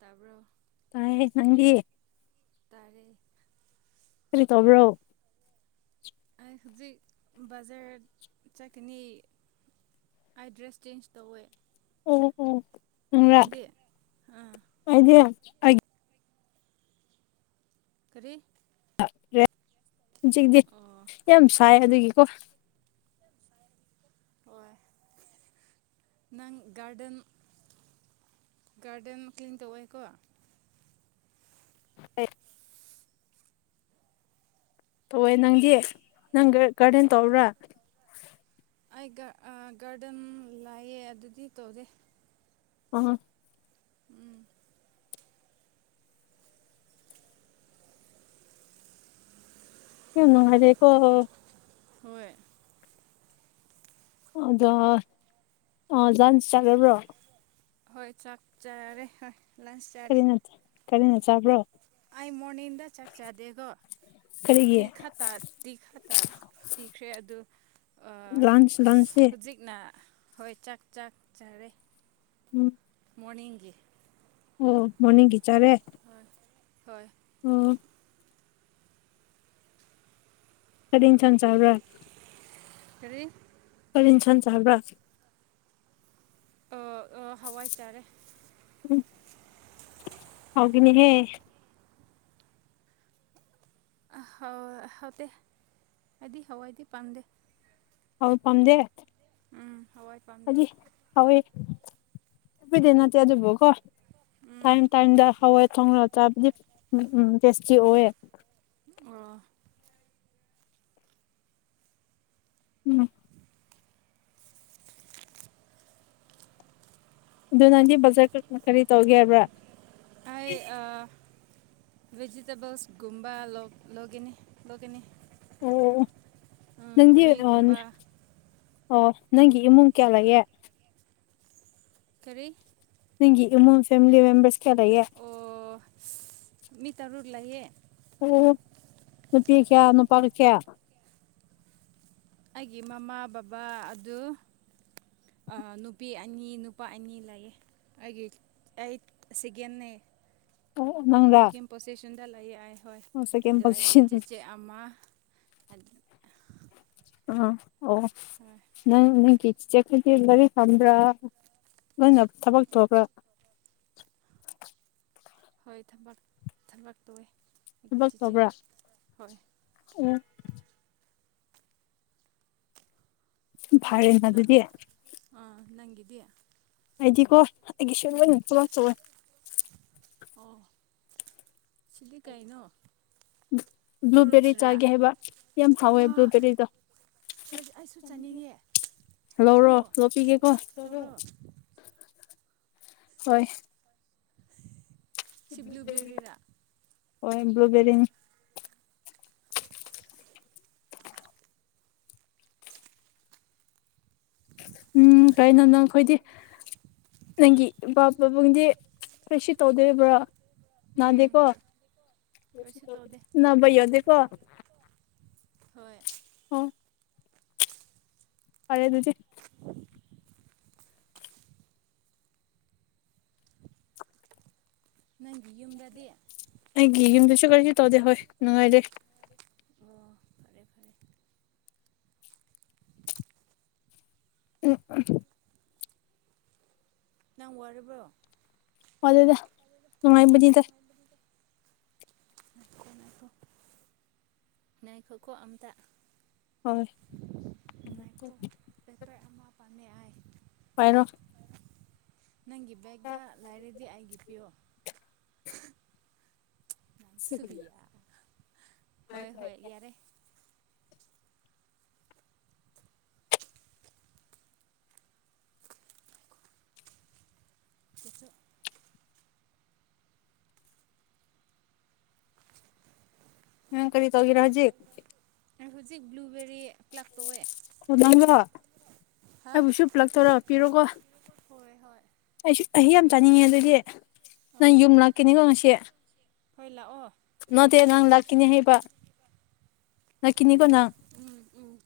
ꯇꯥꯕꯔꯣ ꯇꯥꯏꯌꯦ ꯅꯪꯗꯤ ꯇꯔꯦ ꯀꯔꯤ ꯇꯣꯕ꯭ꯔꯣ ꯑꯩ ꯍꯧꯖꯤꯛ ꯕꯖꯔ ꯆꯠꯀꯅꯤ ꯑꯥꯏꯗ꯭ꯔꯦꯁ ꯆꯦꯟꯖ ꯇꯧꯋꯦ ꯎꯝ ꯎꯝ ꯅꯪꯗꯤ ꯑꯥ ꯑꯩꯗꯤ ꯑꯩ ꯀꯔꯤ ꯍꯧꯖꯤꯛꯗꯤ ꯑꯣ ꯌꯥꯝ ꯁꯥꯏ ꯑꯗꯨꯒꯤꯀꯣ ꯍꯣꯏ ꯅꯪ ꯒꯥꯔꯗꯦꯟ ꯒꯥꯔꯗꯦꯟ ꯀ꯭ꯂꯤꯡ ꯇꯧꯑꯦꯀꯣ [inaudible] ꯇꯧꯋꯦ ꯅꯪꯗꯤ ꯅꯪ ꯒꯔ ꯒꯥꯔꯗꯦꯟ ꯇꯧꯔꯥ ꯑꯩ ꯒꯥ ꯑꯥ ꯒꯥꯔꯗꯦꯟ ꯂꯥꯛꯑꯦ ꯑꯗꯨꯗꯤ ꯇꯧꯗꯦ [unintelligible] ꯎꯝ ꯌꯥꯝ ꯅꯨꯡꯉꯥꯏꯔꯦꯀꯣ ꯍꯣꯏ ꯑꯗ‌ꯣ ꯑꯥ ꯗꯥꯟꯁ ꯆꯠꯂꯕ꯭ꯔꯣ ꯍꯣꯏ ꯆꯥꯛ ꯆꯥꯔꯦ ꯍꯣꯏ ꯂꯟꯁ ꯆꯥꯔꯦ ꯀꯔꯤꯅꯥ ꯆꯥꯕ꯭ꯔꯣ ꯑꯩ ꯃꯣꯔꯅꯤꯡꯗ ꯆꯥꯛꯆꯥꯗꯦꯒꯣ ꯇꯤ ꯀꯔꯤꯒꯤ ꯈꯇꯥ ꯇꯤ ꯈꯇꯥ ꯄꯤꯈ꯭ꯔꯦ ꯑꯗꯨ ꯑꯥ ꯂꯟꯁ ꯂꯟꯁꯇꯤ ꯍꯨꯖꯤꯛꯅ ꯍꯣꯏ ꯆꯥꯛ ꯆꯥꯛ ꯆꯔꯦ ꯎꯝ ꯃꯣꯔꯅꯤꯡꯒꯤ ꯑꯣ ꯃ‌ꯣꯔꯅꯤꯡꯒꯤ ꯆꯥꯔꯦ ꯑꯥ ꯍꯣꯏ ꯎꯝ ꯀꯔꯤ ꯏꯟꯁꯥꯡ ꯆꯥꯕ꯭ꯔ ꯀꯔꯤ ꯃꯔꯤꯟ ꯁꯟ ꯆꯥꯕ꯭ꯔꯥ ꯑꯣ ꯑꯣ ꯍꯋꯥꯏ ꯆꯥꯔꯦ ꯎꯝ ꯍꯥꯎꯒꯅꯤꯍꯦ ꯑ ꯍꯥꯎ ꯍꯥꯎꯇꯦ ꯍꯥꯏꯗꯤ ꯍꯋꯥꯏꯗꯤ ꯄꯥꯝꯗꯦ ꯊꯥꯎ ꯄꯥꯝꯗꯦ ꯎꯝ ꯍꯋꯥꯏ ꯄꯥꯝꯗꯦ ꯍꯥꯏꯗꯤ ꯍꯋꯦ ꯈ‌ꯣꯏꯗꯤ ꯅꯠꯇꯦ ꯑꯗꯨꯕꯨꯀꯣ ꯎꯝ ꯇꯥꯏꯝ ꯇꯥꯏꯝꯗ ꯍꯋꯥꯏ ꯊꯣꯡꯔ ꯆꯥꯕꯗꯤ ꯎꯝ ꯎꯝ ꯇꯦꯁꯇꯤ ꯑꯣꯑꯦ ꯑꯣ ꯎꯝ ꯑꯗꯨ ꯅꯪꯗꯤ ꯕꯖꯔ ꯀ ꯀꯔꯤ ꯇꯧꯒꯦ ꯍꯥꯏꯕ꯭ꯔꯥ ꯍꯥꯏ ꯑ ꯚꯦꯖꯤꯇꯦꯕꯜꯁꯒꯨꯝꯕ ꯂꯧ ꯂꯧꯒꯅꯤ ꯂꯧꯒꯅꯤ ꯑꯣ ꯅꯪꯗꯤ ꯑꯥꯟ ꯀꯣꯕꯤꯒꯨꯝꯕ ꯑꯣ ꯅꯪꯒꯤ ꯏꯃꯨꯡ ꯀꯌꯥ ꯂꯩꯌꯦ ꯀꯔꯤ ꯅꯪꯒꯤ ꯏꯃꯨꯡ ꯐꯦꯃꯤꯂꯤ ꯃꯦꯝꯕꯔꯁ ꯀꯌꯥ ꯂꯩꯌꯦ ꯑꯣ [unintelligible] ꯃꯤ ꯇꯔꯨꯛ ꯂꯩꯌꯦ ꯑꯣ ꯅꯨꯄꯤ ꯀ꯭ꯌꯥ ꯅꯨꯄꯥ ꯀ꯭ꯌꯥ ꯑꯩꯒꯤ ꯃꯃꯥ ꯕꯕꯥ ꯑꯗꯨ ꯑꯥ ꯅꯨꯄꯤ ꯑꯅꯤ ꯅꯨꯄꯥ ꯑꯅꯤ ꯂꯩꯌꯦ ꯑꯩꯒꯤ ꯑꯩꯠ ꯁꯤꯒꯦꯟꯅꯦ ꯑꯣ ꯅꯪꯔꯥ ꯁꯤꯀꯤꯝ ꯄꯣꯁꯤꯁꯟꯗ ꯂꯩꯥ ꯑꯩ ꯍꯣꯏ ꯁꯦꯀꯦꯟ ꯑꯗꯨ ꯑꯩꯒꯤ ꯄꯣꯖꯤꯁꯟ ꯆꯦꯆꯦ ꯑꯥ ꯑꯃꯥ ꯑꯠ ꯑꯥ ꯑꯣ ꯍꯣꯏ ꯅꯪ ꯅꯪꯒꯤ ꯆꯤꯆꯦ ꯈ‌ꯣꯏꯗꯤ ꯂꯩꯔꯤꯛ ꯐꯝꯕ꯭ꯔꯥ ꯅꯪꯅ ꯊꯕꯛ ꯇ‌ꯣꯕ꯭ꯔꯥ ꯍꯣꯏ ꯊꯕꯛ ꯊꯕꯛ ꯇ‌ꯣꯋꯦ ꯊꯕꯛ ꯇꯧꯕ꯭ꯔꯥ ꯑꯦ ꯐꯩꯔ‌ꯦꯅꯥ ꯅꯪ ꯑꯗꯨꯗꯤ ꯑꯥ ꯅꯪꯒꯤꯗꯤ ꯑꯩꯗꯤꯀꯣ ꯑꯩꯒꯤ ꯁꯨ ꯂꯣꯏꯅ ꯎꯝ ꯊꯕꯛ ꯇꯧꯋꯦ ꯑꯣ ꯁꯤꯗꯤ ꯀꯩꯅꯣ ꯕ꯭ꯂꯨꯕꯦꯔꯤ ꯐ꯭ꯔꯨꯠꯁꯔꯥ ꯆꯥꯒꯦ ꯍꯥꯏꯕ ꯌꯥꯝ ꯍꯥꯎꯋꯦ ꯑꯣ ꯕ꯭ꯂꯨꯕꯦꯔꯤꯗꯣ ꯑꯩ ꯑꯩꯁꯨ ꯆꯥꯅꯤꯡꯉꯦ ꯂꯧꯔꯣ ꯇꯧꯔꯣ ꯂꯧꯄꯤꯒꯦꯀꯣ ꯂꯧꯔ‌ꯣ ꯇꯧꯔꯣ ꯍꯣꯏ ꯁꯤ ꯕ꯭ꯂꯨꯕ‌ꯦꯔꯤ ꯅꯇꯔ‌ꯣ ꯍ‌ꯣꯏ ꯕ꯭ꯂꯨꯕꯦꯔꯤꯅꯤ ꯎꯝ ꯀꯩꯅꯣ ꯅꯪꯈꯣꯏꯗꯤ ꯅꯪꯒꯤ ꯏꯝꯄꯥ ꯄꯥꯕꯨꯡꯗꯤ ꯀꯩꯁꯨ ꯇꯧꯗꯔꯕ꯭ꯔ ꯅ ꯎꯝ ꯗ‌ꯦꯀꯣ ꯀꯩꯁꯨ ꯀꯔꯤꯁꯨ ꯇꯧꯗ‌ꯦ ꯇꯧꯗꯦ ꯅꯕꯥ ꯌꯗ‌ꯦꯀꯣ ꯍꯣꯏ ꯑꯣ ꯐꯔꯦ ꯑꯗꯨꯗꯤ ꯅꯪꯒꯤ ꯌꯨꯝꯗꯗꯤ ꯑꯩꯒꯤ ꯌꯨꯝꯗꯁꯨ ꯀꯔꯤꯁꯨ ꯇꯧꯗꯦ ꯍꯣꯏ ꯅꯨꯉꯥꯏꯗ‌ꯦ ꯑꯣ ꯐꯔꯦ ꯐꯔꯦ [unintelligible] ꯅꯪ ꯋꯥꯔꯕ꯭ꯔꯣ ꯋꯗ‌ꯦꯗꯥ [unintelligible] ꯅꯨꯉꯥꯏꯕꯗꯤꯗ ꯉꯥꯏꯈ‌ꯣ ꯅꯥꯏꯈꯣꯀ‌ꯣ ꯑꯝꯇꯥ ꯍꯣꯏ ꯉꯥꯏꯈꯣ ꯄꯦꯄꯔ ꯑꯃꯥ ꯄꯥꯝꯃꯦ ꯑꯥꯏ ꯍꯥꯏꯔ‌ꯣ ꯅꯪꯒꯤ ꯕꯦꯒꯗ ꯂꯥꯏꯔꯗꯤ ꯑꯩꯒꯤ ꯄꯤꯌꯣ ꯑꯃꯨꯛ ꯁꯨ ꯍꯨꯏꯌꯥ ꯍꯣꯏ ꯍꯣꯏ ꯌꯥꯔꯦ [unintelligible] ꯅꯪ ꯀꯔꯤ ꯇꯧꯏꯔ ꯍꯖꯤꯛ ꯑꯥ ꯍꯨꯖꯤꯛ ꯕ꯭ꯂꯨꯕꯦꯔꯤ ꯄ꯭ꯂꯛ ꯇꯧꯋꯦ ꯑꯣ ꯅꯪꯒꯔ ꯍꯥ ꯑꯩꯕꯨꯁꯨ ꯄ꯭ꯂꯛ ꯇꯧꯔ ꯄꯤꯔꯣꯀꯣ ꯍꯣꯏ ꯍꯣꯏ ꯑꯩꯁꯨ ꯑꯍꯤ ꯌꯥꯝ ꯆꯥꯅꯤꯡꯉꯦ ꯑꯗꯨꯗꯤ ꯅꯪ ꯑꯣ ꯌꯨꯝ ꯂꯥꯛꯀꯅꯤꯉ‌ꯣ ꯉꯁꯤ ꯍꯣꯏ ꯂꯥ ꯑꯣ ꯅꯇ‌ꯦ ꯅꯪ ꯂꯥꯛꯀꯤꯅꯦ ꯍꯥꯏꯕ ꯂꯀꯤꯅꯤꯀ‌ꯣ ꯅꯪ ꯎꯝ ꯎꯝ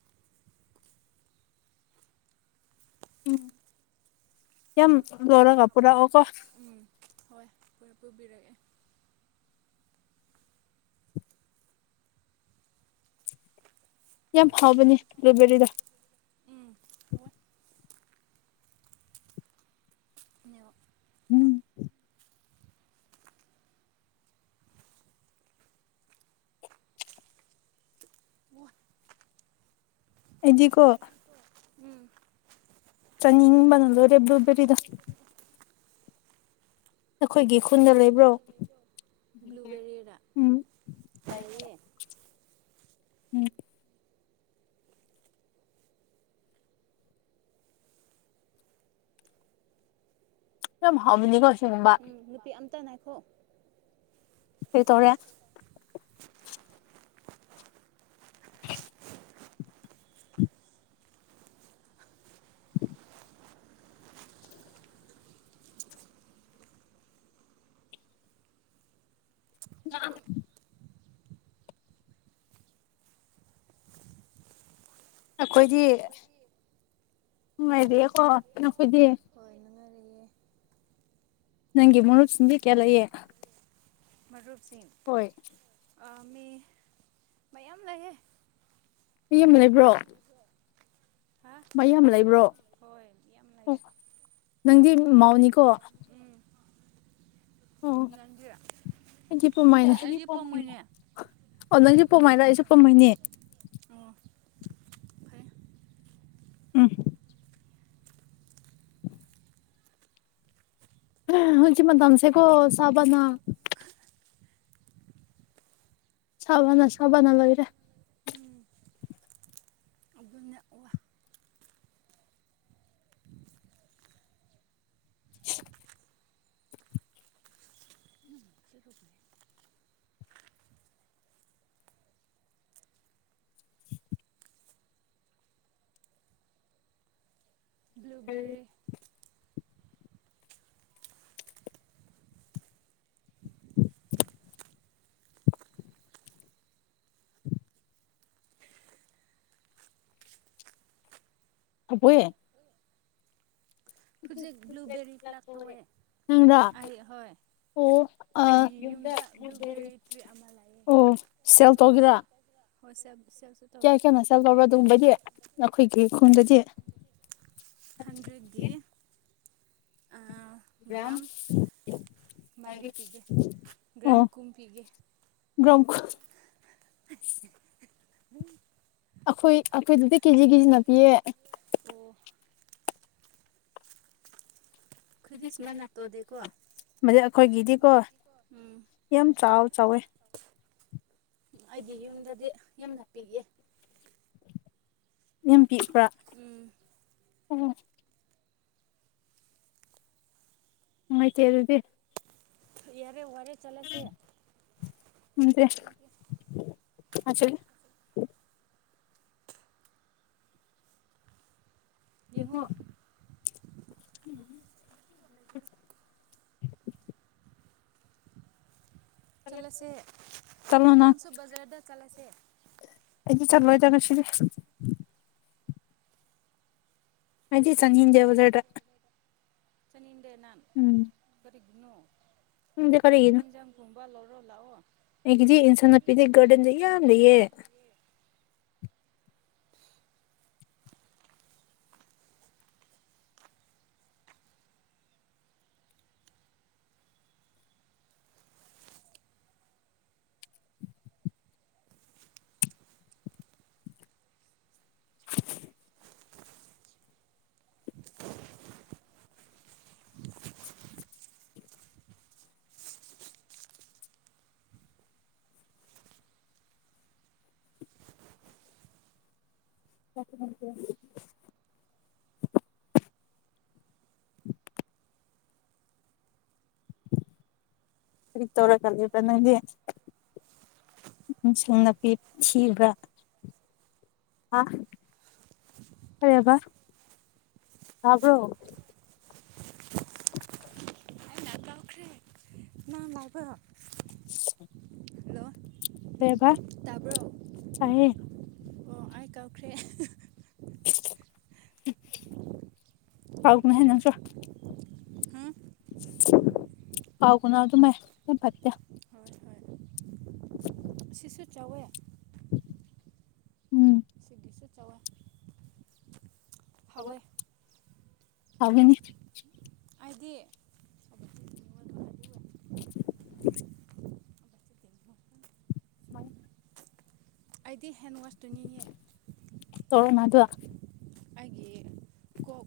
[unintelligible] ꯂꯧꯔꯒ ꯄꯨꯔꯛꯑꯣꯀꯣ [unintelligible] ꯎꯝ ꯍꯣꯏ ꯄꯨꯕꯤꯔꯛꯦ ꯌꯥꯝ ꯐꯥꯎꯕꯅꯦ ꯕ꯭ꯂꯨꯕꯦꯔꯤꯗꯣ ꯎꯝ ꯍꯣꯏ ꯎꯝ ꯑꯩ ꯗꯤꯀꯣ ꯎꯝ ꯆꯅꯤꯡ ꯕꯅ ꯂ‌ꯣꯏꯔ‌ꯦ ꯕ꯭ꯂꯨꯕ‌ꯦꯔꯤꯙ‌ꯣ ꯅꯈꯣꯏꯒꯤ ꯈꯨꯟꯗ ꯂꯩꯕ꯭ꯔꯣ ꯕ꯭ꯂꯨꯕꯦꯔꯤꯔ ꯎꯝ ꯎꯝ ꯌꯥꯝ ꯍꯥꯎꯃꯅꯤ ꯀꯣ ꯑꯁ‌ꯦꯡꯕ ꯎꯝ ꯅꯨꯄꯤ ꯑꯝꯇ ꯅꯥꯏꯈꯣ ꯀꯩꯇꯧꯔꯦ [unintelligible] ꯑꯩꯈꯣꯏꯗꯤ ꯍꯣꯏ ꯅꯨꯡꯉꯥꯏꯔꯤꯑꯦ ꯀꯣ ꯅꯈꯣꯏꯗꯤ ꯍꯣꯏ ꯅꯨꯡꯉꯥꯏꯔꯤꯑꯦ ꯅꯪꯒꯤ ꯃꯔꯨꯞꯁꯤꯡꯗꯤ ꯀꯌꯥ ꯂꯩꯌꯦ ꯃꯔꯨꯞꯁꯤꯡ ꯍꯣꯏ ꯑꯥ ꯃꯤ ꯃꯌꯥꯝ ꯂꯩꯌꯦ ꯃꯤꯌꯥꯝꯅ ꯂꯩꯕ꯭ꯔꯣ ꯍꯥ ꯃꯌꯥꯝ ꯂꯩꯕ꯭ꯔꯣ ꯍꯣꯏ ꯌꯥꯝ ꯑꯣ ꯂꯩꯌꯦ ꯅꯪꯗꯤ ꯃꯧꯅꯤꯀꯣ ꯎꯝ ꯅꯪꯗꯤ ꯑꯩꯗꯤ ꯅꯠꯇꯦ ꯑꯩꯗꯤ ꯄꯧꯃꯩꯅꯤ ꯄꯥꯝꯃꯣꯏꯅꯦ ꯑꯣ ꯅꯪꯗꯤ ꯄꯣꯃꯥꯏꯔ ꯑꯩꯁꯨ ꯄꯣꯃꯩꯅꯦ ꯑꯣ ꯐꯩ ꯎꯝ ꯍꯧꯖꯤꯛ ꯃꯇꯝꯁꯤ ꯀꯣ ꯁꯥꯕꯅ ꯁꯥꯕꯅ ꯁꯥꯕꯅ ꯂꯣꯏꯔꯦ ꯎꯝ ꯑꯗꯨꯅꯦ ꯑꯣꯌꯦ ꯕꯨꯜꯕꯦꯔꯤ ꯍꯣꯋꯦ ꯍꯧꯖꯤꯛ ꯕꯨꯜꯕꯦꯔꯤ ꯄ꯭ꯂꯛ ꯇꯣꯋꯦ ꯅꯪꯔ ꯑꯩ ꯍꯣꯏ ꯑꯣ ꯑ ꯑꯩꯒꯤ ꯌꯨꯝꯗ ꯕꯨꯜꯕꯦꯔꯤ ꯇ꯭ꯔꯤ ꯑꯃ ꯂꯩꯑꯦ ꯑꯣ ꯁꯦꯜ ꯇꯧꯒꯦꯔꯥ ꯍꯣꯏ ꯁꯦꯜꯁꯨ ꯇꯧꯒꯦ ꯀꯌꯥ ꯀꯌꯥꯝꯅ ꯁꯦꯜ ꯇꯧꯕ꯭ꯔꯥ ꯑꯗꯨꯒꯨꯝꯕꯗꯤ ꯑꯩꯈꯣꯏꯒꯤ ꯈꯨꯟꯗꯗꯤ ꯑꯗꯨꯗꯤ ꯑꯥ ꯒ꯭ꯔꯥꯝ ꯃꯔꯤ ꯄꯤꯒꯦ ꯒ꯭ꯔꯝ ꯀꯨꯝꯄꯤꯒꯦ ꯒ꯭ꯔꯥꯝ ꯑꯩꯈꯣꯏ ꯑꯩꯈꯣꯏꯗꯗꯤ ꯀꯦꯖꯤ ꯀꯦꯖꯤꯅ ꯄꯤꯌꯦ ꯑꯣ ꯑꯈꯣꯏꯗꯤ ꯁꯨꯃꯥꯏꯅ ꯇꯣꯗꯦ ꯀꯣ ꯑꯝ ꯃꯗꯤ ꯑꯩꯈꯣꯏꯒꯤꯗꯤꯀꯣ [unintelligible] ꯌꯥꯝ ꯆꯥꯎ ꯆꯥꯎꯋꯦ [inaudible] ꯑꯩꯒꯤ ꯌꯨꯝꯗꯗꯤ ꯌꯥꯝꯅ ꯄꯤꯛꯑꯦ ꯌꯥꯝ ꯄꯤꯛꯄ꯭ꯔꯥ ꯎꯝ ꯅꯨꯡꯉꯥꯏꯇꯦ ꯑꯗꯨꯗꯤ ꯌꯥꯔꯦ ꯋꯥꯔꯦ ꯆꯠꯂꯁꯦ [unintelligible] ꯌꯦꯡꯉꯣ [unintelligible] [inaudible] ꯆꯠꯂꯁꯦ ꯆꯠꯂꯣ ꯅꯪ ꯅꯪꯁꯨ ꯕꯖꯥꯔꯗ ꯆꯠꯂꯁꯦ ꯑꯩꯗꯤ ꯆꯠꯂꯣꯏꯗ ꯉꯁꯤꯗꯤ ꯑꯩꯗꯤ ꯆꯠꯅꯤꯡꯗꯦ ꯕꯥꯖꯔꯗ ꯆꯠꯅꯤꯡꯗꯦ ꯅꯪ ꯎꯝ ꯀꯔꯤꯒꯅꯨ ꯈꯪꯗꯦ ꯀꯔꯤꯒꯤꯅꯣ ꯑꯗꯨꯒꯨꯝꯕ ꯂꯧꯔꯣ ꯂꯥꯛꯑꯣ ꯑꯩꯒꯤꯗꯤ ꯏꯟꯁꯥ ꯅꯄꯤꯗꯩ ꯒꯥꯔꯗꯦꯟꯗ ꯌꯥꯝ ꯂꯩꯌꯦ [inaudible] [unintelligible] [inaudible] [unintelligible] ꯇꯧꯔ ꯒꯅꯦꯕ ꯅꯪꯗꯤ ꯏꯁꯤꯡ ꯅꯥꯄꯤ ꯊꯤꯕ꯭ꯔꯥ ꯍꯥꯥ ꯑꯔꯦꯕ ꯇꯥꯕ꯭ꯔꯣ [inaudible] ꯑꯩꯅ ꯀꯥꯎꯈ꯭ꯔꯦ ꯅꯪ ꯂꯥꯏꯕꯔꯣ ꯍꯜꯂꯣ ꯀꯔꯤꯕ ꯇꯥꯕ꯭ꯔꯣ ꯇꯥꯏꯌꯦ ꯑꯣ ꯑꯩ ꯀꯥꯎꯈ꯭ꯔꯦ [unintelligible] ꯅꯪꯁꯨ ꯍꯨꯝ ꯀꯥꯎꯒꯅꯦ ꯑꯗꯨ ꯃꯥꯏ ꯐꯠꯇꯦ ꯍꯣꯏ ꯍꯣꯏ [inaudible] ꯑꯥꯁꯤꯁꯨꯨ ꯆꯥꯎꯋꯦ ꯎꯝ ꯗꯤꯁꯨ ꯆꯧꯎꯑꯦ [unintelligible] ꯑꯥꯏꯗꯤ [inaudible] [inaudible] ꯑꯩꯗꯤ ꯍꯦꯟꯋꯥꯁꯇꯨꯅꯤꯌꯦ ꯇꯣꯔꯣꯅ ꯑꯗꯨ ꯑꯩꯒꯤ ꯀꯣꯛ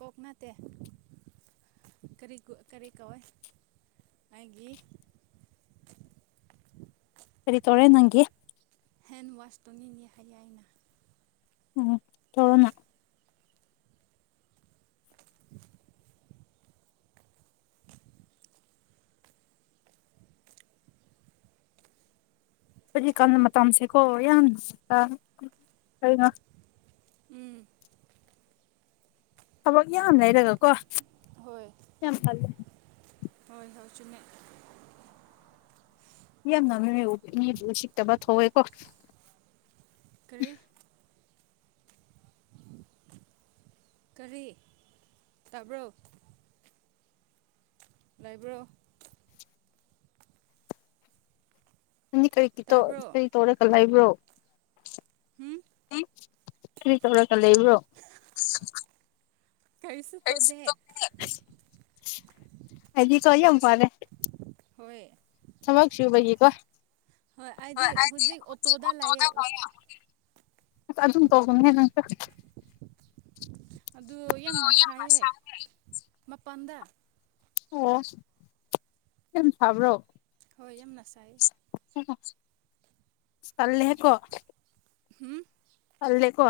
ꯀꯣꯛ ꯅꯠꯇꯦ ꯀꯔꯤ ꯀꯔꯤ ꯀꯧꯋꯦ ꯑꯩꯒꯤ ꯀꯔꯤ ꯇꯧꯔꯦ ꯅꯪꯒꯤ ꯍꯦꯟꯋꯥꯁ ꯇꯧꯅꯤꯅꯤ ꯍꯩꯌꯥꯏꯅ ꯎꯝ ꯇꯧꯔꯣꯅ ꯍꯧꯖꯤꯛꯀꯥꯟ ꯃꯇꯝꯁꯤꯀꯣ ꯌꯥꯝ ꯑꯩꯅ ꯎꯝ ꯊꯕꯛ ꯌꯥꯝ ꯂꯩꯔꯒꯀꯣ ꯍꯣꯏ ꯌꯥꯝ ꯇꯜꯂꯦ ꯍꯣꯏ ꯍꯣꯏ ꯆꯨꯝꯃꯦ ꯌꯥꯝ [unintelligible] ꯃꯤꯗꯨ ꯁꯤꯠꯇꯕ ꯊꯣꯛꯑꯦꯀꯣ ꯀꯔꯤ ꯀꯔꯤ ꯇꯥꯕ꯭ꯔꯣ ꯂꯩꯕ꯭ꯔꯣ ꯅꯪꯗꯤ ꯀꯔꯤ ꯀꯤꯇꯣ ꯇꯥꯕ꯭ꯔꯣ ꯀꯔꯤ ꯇꯧꯔꯒ ꯂꯩꯕ꯭ꯔꯣ ꯍꯨꯝ ꯎꯝ ꯀꯔꯤ ꯇꯧꯔꯒ ꯂꯩꯕ꯭ꯔꯣ ꯀꯔꯤꯁꯨ ꯇꯧꯗꯦ ꯑꯩꯗꯤ ꯀꯣ ꯌꯨꯝ ꯄꯥꯜꯂꯦ ꯍꯣꯏ ꯊꯕꯛ ꯁꯨꯕꯒꯤꯀꯣ ꯑꯩꯗꯤ ꯍꯣꯏ ꯍꯧꯖꯤꯛ ꯑꯩꯗꯤ ꯑꯣꯇꯣꯗ ꯂꯥꯛꯑꯦ [unintelligible] ꯑꯁ ꯑꯗꯨꯝ ꯇꯧꯒꯝꯅꯦ ꯅꯪꯁꯨ ꯑꯗꯨ ꯌꯥꯝꯅ ꯁꯥꯏꯍꯦ ꯃꯄꯥꯥꯟꯗ ꯑꯁ ꯌꯥꯝ ꯁꯥꯕ꯭ꯔꯣ ꯍꯣꯏ ꯌꯥꯝꯅ ꯁꯥꯏꯌꯦ ꯇꯜꯂꯦꯍꯦ ꯀꯣ ꯍꯨꯝ ꯇꯜꯂꯦꯀꯣ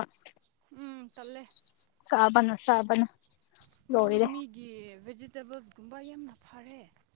ꯎꯝ ꯇꯜꯂꯦ ꯁꯥꯕꯅ ꯁꯥꯕꯅ ꯎ ꯂꯣꯏꯔꯦ ꯃꯤꯒꯤ ꯚꯦꯖꯤꯇꯦꯕꯜꯁ ꯀꯨꯝꯕ ꯌꯥꯝꯅ ꯐꯔꯦ